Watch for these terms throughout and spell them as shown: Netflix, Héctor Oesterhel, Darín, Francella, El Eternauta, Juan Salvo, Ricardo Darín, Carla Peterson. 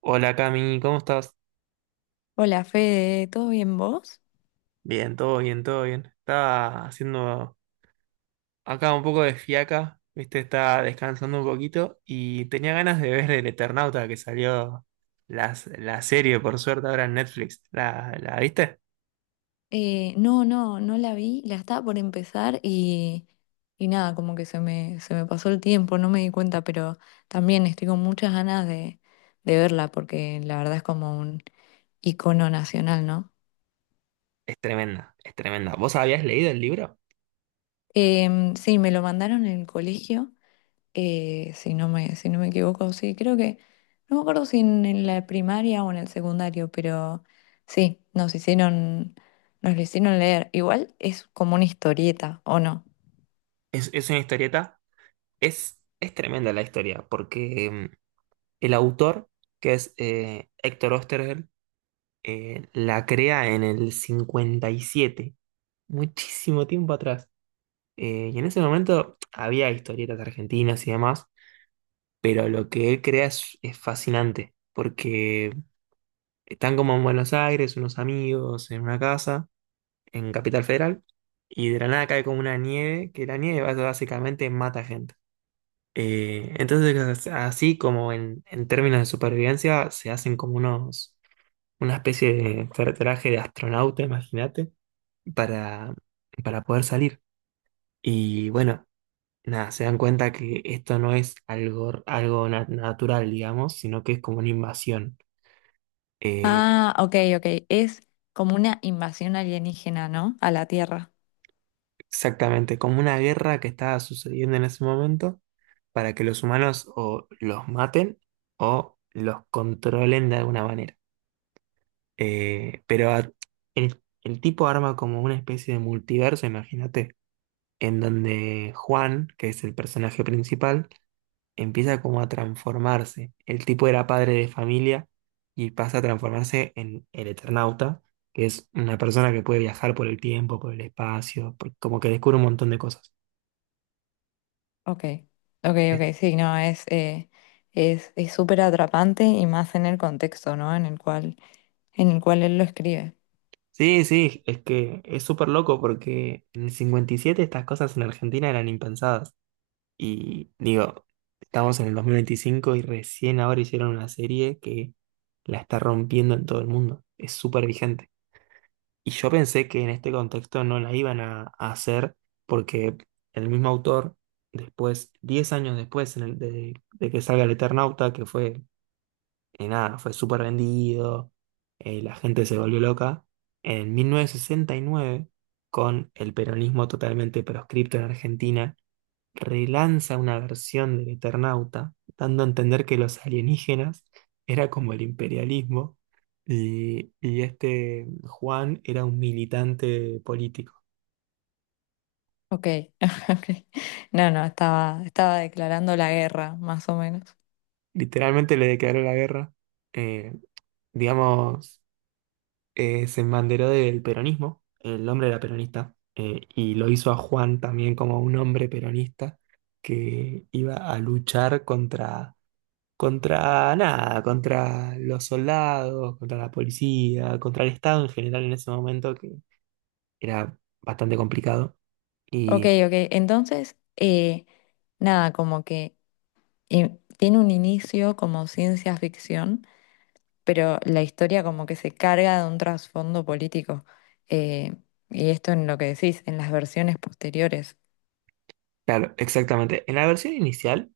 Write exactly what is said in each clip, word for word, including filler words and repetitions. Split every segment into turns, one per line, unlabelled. Hola Cami, ¿cómo estás?
Hola Fede, ¿todo bien vos?
Bien, todo bien, todo bien. Estaba haciendo acá un poco de fiaca, viste, estaba descansando un poquito y tenía ganas de ver El Eternauta que salió la, la serie, por suerte, ahora en Netflix. ¿La, la viste?
Eh, no, no, no la vi, la estaba por empezar y, y nada, como que se me, se me pasó el tiempo, no me di cuenta, pero también estoy con muchas ganas de, de verla porque la verdad es como un icono nacional, ¿no?
Es tremenda, es tremenda. ¿Vos habías leído el libro?
Em, sí, me lo mandaron en el colegio, eh, si no me, si no me equivoco, sí, creo que, no me acuerdo si en, en la primaria o en el secundario, pero sí, nos hicieron, nos lo hicieron leer. Igual es como una historieta, ¿o no?
Es, es una historieta. Es, es tremenda la historia porque mm, el autor, que es eh, Héctor Oesterhel, eh, la crea en el cincuenta y siete, muchísimo tiempo atrás. Eh, y en ese momento había historietas argentinas y demás, pero lo que él crea es, es fascinante, porque están como en Buenos Aires, unos amigos, en una casa, en Capital Federal, y de la nada cae como una nieve, que la nieve bas- básicamente mata gente. Eh, entonces, así como en, en términos de supervivencia, se hacen como unos, una especie de tra- traje de astronauta, imagínate, para, para poder salir. Y bueno, nada, se dan cuenta que esto no es algo, algo na- natural, digamos, sino que es como una invasión. Eh,
Ah, ok, ok, es como una invasión alienígena, ¿no? A la Tierra.
exactamente, como una guerra que estaba sucediendo en ese momento para que los humanos o los maten o los controlen de alguna manera. Eh, pero a- el, el tipo arma como una especie de multiverso, imagínate, en donde Juan, que es el personaje principal, empieza como a transformarse. El tipo era padre de familia y pasa a transformarse en el Eternauta, que es una persona que puede viajar por el tiempo, por el espacio, por- como que descubre un montón de cosas.
Ok, ok, ok, sí, no, es, eh, es, es súper atrapante y más en el contexto, ¿no? En el cual, en el cual él lo escribe.
Sí, sí, es que es súper loco porque en el cincuenta y siete estas cosas en Argentina eran impensadas. Y digo, estamos en el dos mil veinticinco y recién ahora hicieron una serie que la está rompiendo en todo el mundo. Es súper vigente. Y yo pensé que en este contexto no la iban a, a hacer porque el mismo autor, después, diez años después en el- de, de que salga El Eternauta, que fue, eh, nada, fue súper vendido, eh, la gente se volvió loca, en mil novecientos sesenta y nueve, con el peronismo totalmente proscripto en Argentina, relanza una versión del Eternauta, dando a entender que los alienígenas era como el imperialismo y, y este Juan era un militante político.
Ok, ok. No, no, estaba, estaba declarando la guerra, más o menos.
Literalmente le declaró la guerra, eh, digamos, eh, se embanderó del peronismo, el hombre era peronista, eh, y lo hizo a Juan también como un hombre peronista que iba a luchar contra contra nada, contra los soldados, contra la policía, contra el Estado en general en ese momento, que era bastante complicado.
Ok,
Y
ok. Entonces, eh, nada, como que eh, tiene un inicio como ciencia ficción, pero la historia como que se carga de un trasfondo político. Eh, y esto en lo que decís, en las versiones posteriores.
claro, exactamente. En la versión inicial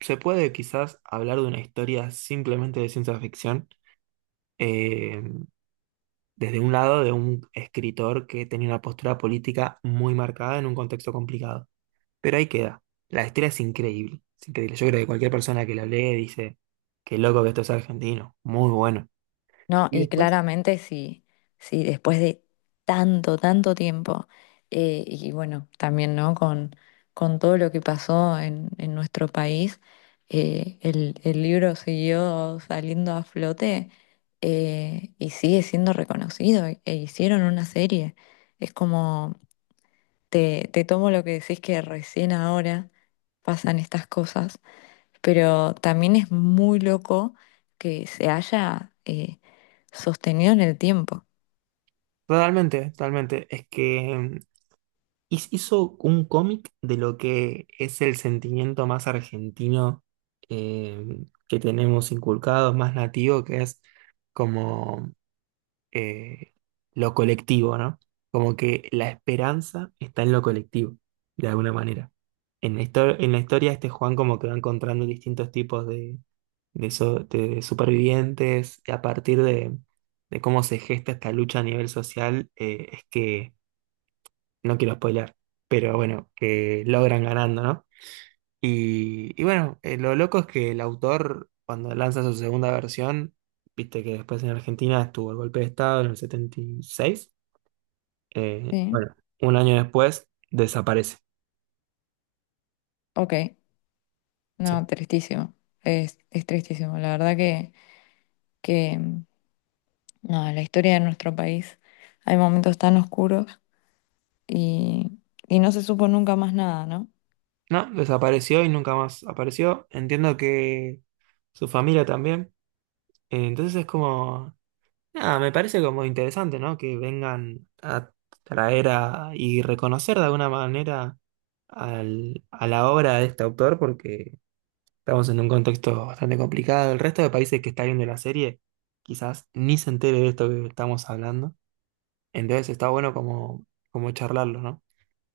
se puede quizás hablar de una historia simplemente de ciencia ficción, eh, desde un lado de un escritor que tenía una postura política muy marcada en un contexto complicado. Pero ahí queda. La historia es increíble, es increíble. Yo creo que cualquier persona que la lee dice, qué loco que esto es argentino, muy bueno.
No,
Y
y
después.
claramente sí, sí, después de tanto, tanto tiempo, eh, y bueno, también, ¿no? Con, con todo lo que pasó en, en nuestro país, eh, el, el libro siguió saliendo a flote, eh, y sigue siendo reconocido, e e hicieron una serie. Es como, te, te tomo lo que decís que recién ahora pasan estas cosas, pero también es muy loco que se haya eh, sostenido en el tiempo.
Totalmente, totalmente. Es que mm, his- hizo un cómic de lo que es el sentimiento más argentino, eh, que tenemos inculcado, más nativo, que es como, eh, lo colectivo, ¿no? Como que la esperanza está en lo colectivo, de alguna manera. En la histo- en la historia este Juan como que va encontrando distintos tipos de, de so- de supervivientes y a partir de, de cómo se gesta esta lucha a nivel social, eh, es que no quiero spoilear, pero bueno, que logran ganando, ¿no? Y, y bueno, eh, lo loco es que el autor, cuando lanza su segunda versión, viste que después en Argentina estuvo el golpe de Estado en el setenta y seis, eh,
Sí,
bueno, un año después desaparece.
ok,
Sí.
no, tristísimo, es, es tristísimo, la verdad que, que mm, no, la historia de nuestro país, hay momentos tan oscuros y, y no se supo nunca más nada, ¿no?
No, desapareció y nunca más apareció. Entiendo que su familia también. Eh, Entonces es como, nada, me parece como interesante, ¿no? Que vengan a traer a, y reconocer de alguna manera al- a la obra de este autor, porque estamos en un contexto bastante complicado. El resto de países que está viendo la serie quizás ni se entere de esto que estamos hablando. Entonces está bueno como, como charlarlo, ¿no?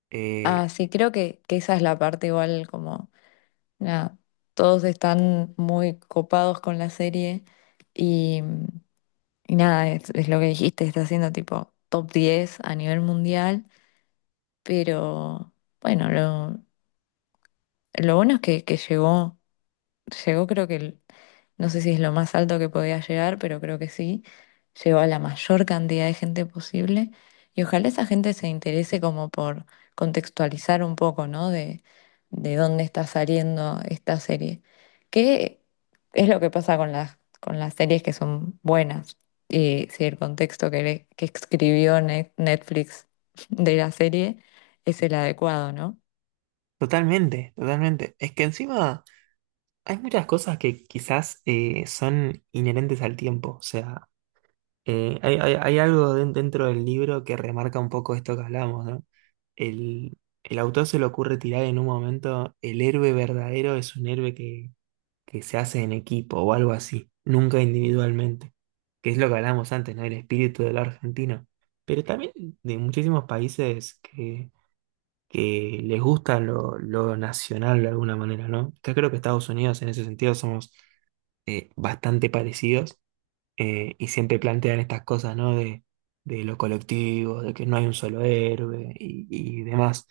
Eh,
Ah, sí, creo que, que esa es la parte igual como, nada, todos están muy copados con la serie y mm, Y nada, es, es lo que dijiste, está haciendo tipo top diez a nivel mundial, pero bueno, lo, lo bueno es que, que llegó, llegó creo que, el- no sé si es lo más alto que podía llegar, pero creo que sí, llegó a la mayor cantidad de gente posible y ojalá esa gente se interese como por contextualizar un poco, ¿no? De, de dónde está saliendo esta serie. ¿Qué es lo que pasa con las, con las series que son buenas? Y si el contexto que, le- que escribió Ne- Netflix de la serie es el adecuado, ¿no?
totalmente, totalmente. Es que encima hay muchas cosas que quizás eh, son inherentes al tiempo. O sea, Eh, hay, hay- hay algo den- dentro del libro que remarca un poco esto que hablamos, ¿no? El, el autor se le ocurre tirar en un momento, el héroe verdadero es un héroe que, que se hace en equipo o algo así, nunca individualmente, que es lo que hablamos antes, ¿no? El espíritu del argentino, pero también de muchísimos países que, que les gusta lo, lo nacional de alguna manera, ¿no? Acá creo que Estados Unidos en ese sentido somos eh, bastante parecidos, eh, y siempre plantean estas cosas, ¿no? De, de lo colectivo, de que no hay un solo héroe y, y demás.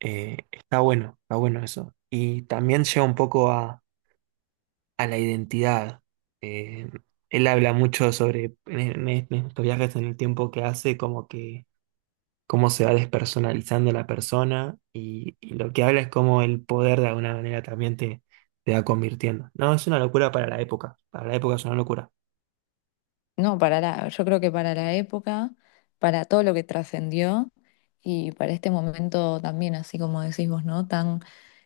Eh, está bueno, está bueno eso. Y también lleva un poco a, a la identidad. Eh, él habla mucho sobre, en, e, en- e, en estos viajes en el tiempo que hace, como que cómo se va despersonalizando la persona y, y lo que habla es cómo el poder de alguna manera también te, te va convirtiendo. No, es una locura para la época. Para la época es una locura.
No, para la, yo creo que para la época, para todo lo que trascendió y para este momento también, así como decís vos, ¿no? Tan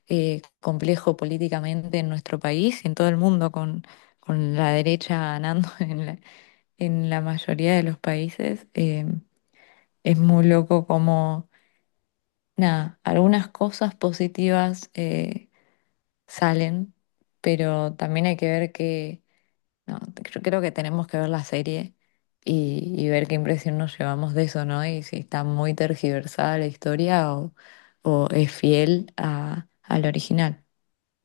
eh, complejo políticamente en nuestro país y en todo el mundo, con, con la derecha ganando en la, en la mayoría de los países, eh, es muy loco como, nada, algunas cosas positivas eh, salen, pero también hay que ver que no, te- creo, creo que tenemos que ver la serie y, y ver qué impresión nos llevamos de eso, ¿no? Y si está muy tergiversada la historia o, o es fiel a, al original.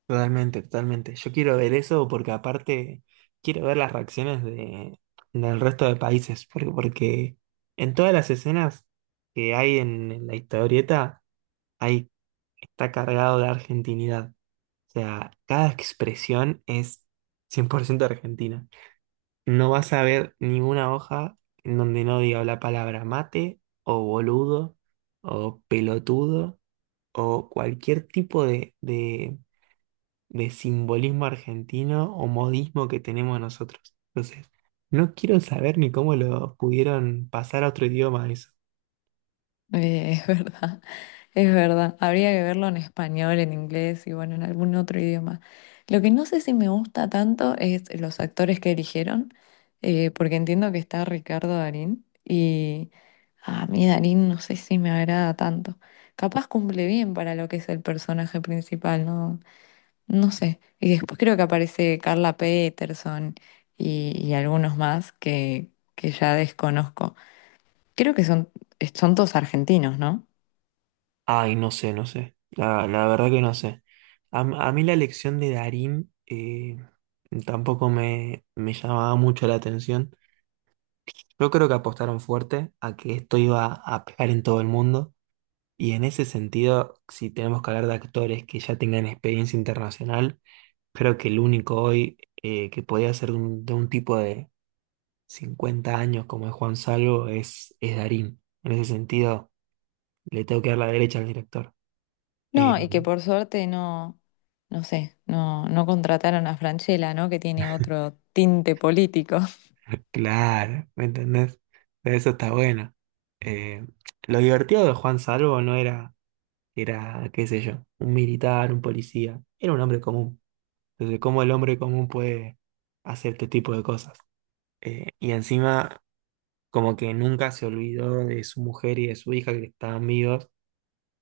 Totalmente, totalmente. Yo quiero ver eso porque aparte quiero ver las reacciones de, del resto de países, porque, porque en todas las escenas que hay en, en la historieta hay, está cargado de argentinidad. O sea, cada expresión es cien por ciento argentina. No vas a ver ninguna hoja en donde no diga la palabra mate o boludo o pelotudo o cualquier tipo de, de de simbolismo argentino o modismo que tenemos nosotros. Entonces, no quiero saber ni cómo lo pudieron pasar a otro idioma eso.
Eh, es verdad, es verdad. Habría que verlo en español, en inglés y bueno, en algún otro idioma. Lo que no sé si me gusta tanto es los actores que eligieron, eh, porque entiendo que está Ricardo Darín y a mí Darín no sé si me agrada tanto. Capaz cumple bien para lo que es el personaje principal, no, no sé. Y después creo que aparece Carla Peterson y, y algunos más que, que ya desconozco. Creo que son, son todos argentinos, ¿no?
Ay, no sé, no sé. La, la verdad que no sé. A, a mí la lección de Darín, eh, tampoco me, me llamaba mucho la atención. Yo creo que apostaron fuerte a que esto iba a pegar en todo el mundo. Y en ese sentido, si tenemos que hablar de actores que ya tengan experiencia internacional, creo que el único hoy, eh, que podía ser de un, de un tipo de cincuenta años como es Juan Salvo es, es Darín. En ese sentido, le tengo que dar la derecha al director. Eh,
No, y que por suerte no, no sé, no, no contrataron a Francella, ¿no? Que tiene otro tinte político.
claro, ¿me entendés? De eso está bueno. Eh, lo divertido de Juan Salvo no era, era, qué sé yo, un militar, un policía, era un hombre común. Entonces, ¿cómo el hombre común puede hacer este tipo de cosas? Eh, y encima, como que nunca se olvidó de su mujer y de su hija que estaban vivos.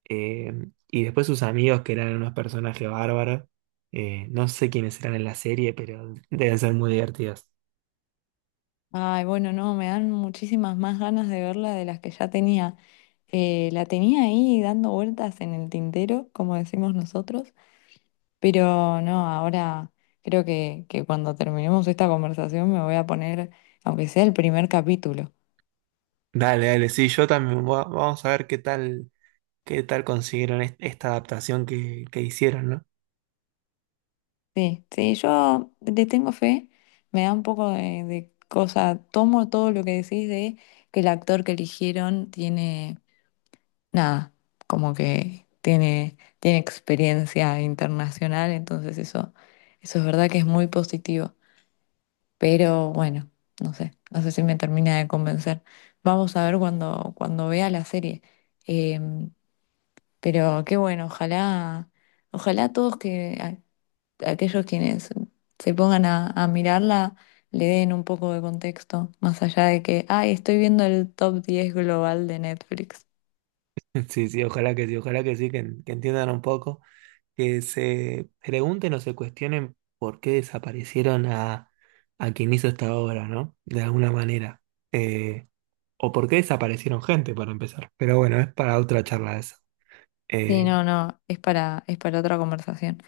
eh, y después sus amigos, que eran unos personajes bárbaros. Eh, no sé quiénes eran en la serie, pero deben ser muy divertidos.
Ay, bueno, no, me dan muchísimas más ganas de verla de las que ya tenía. Eh, la tenía ahí dando vueltas en el tintero, como decimos nosotros, pero no, ahora creo que, que cuando terminemos esta conversación me voy a poner, aunque sea el primer capítulo.
Dale, dale, sí, yo también. va- Vamos a ver qué tal, qué tal consiguieron es- esta adaptación que, que hicieron, ¿no?
Sí, sí, yo le tengo fe, me da un poco de, de cosa, tomo todo lo que decís de que el actor que eligieron tiene, nada, como que tiene, tiene experiencia internacional, entonces eso, eso es verdad que es muy positivo, pero bueno, no sé, no sé si me termina de convencer. Vamos a ver cuando, cuando vea la serie. Em, pero qué bueno, ojalá, ojalá todos que aquellos quienes se pongan a, a mirarla le den un poco de contexto, más allá de que, ay, estoy viendo el top diez global de Netflix.
Sí, sí, ojalá que sí, ojalá que sí, que, en- que entiendan un poco. Que se pregunten o se cuestionen por qué desaparecieron a, a quien hizo esta obra, ¿no? De alguna manera. Eh, o por qué desaparecieron gente, para empezar. Pero bueno, es para otra charla eso.
Sí,
Eh,
no, no, es para, es para otra conversación.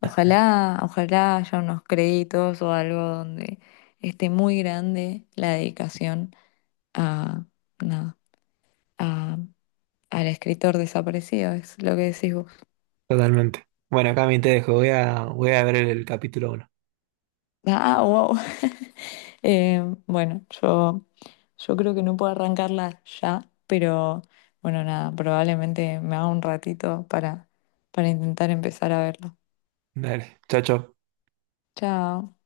Ojalá, ojalá haya unos créditos o algo donde esté muy grande la dedicación a, nada, a, al escritor desaparecido, es lo que decís vos.
totalmente. Bueno, Cami, te dejo. Voy a, voy a ver el capítulo uno.
Ah, wow. Eh, bueno, yo, yo creo que no puedo arrancarla ya, pero bueno, nada, probablemente me haga un ratito para, para intentar empezar a verlo.
Dale, chao, chao.
Chao.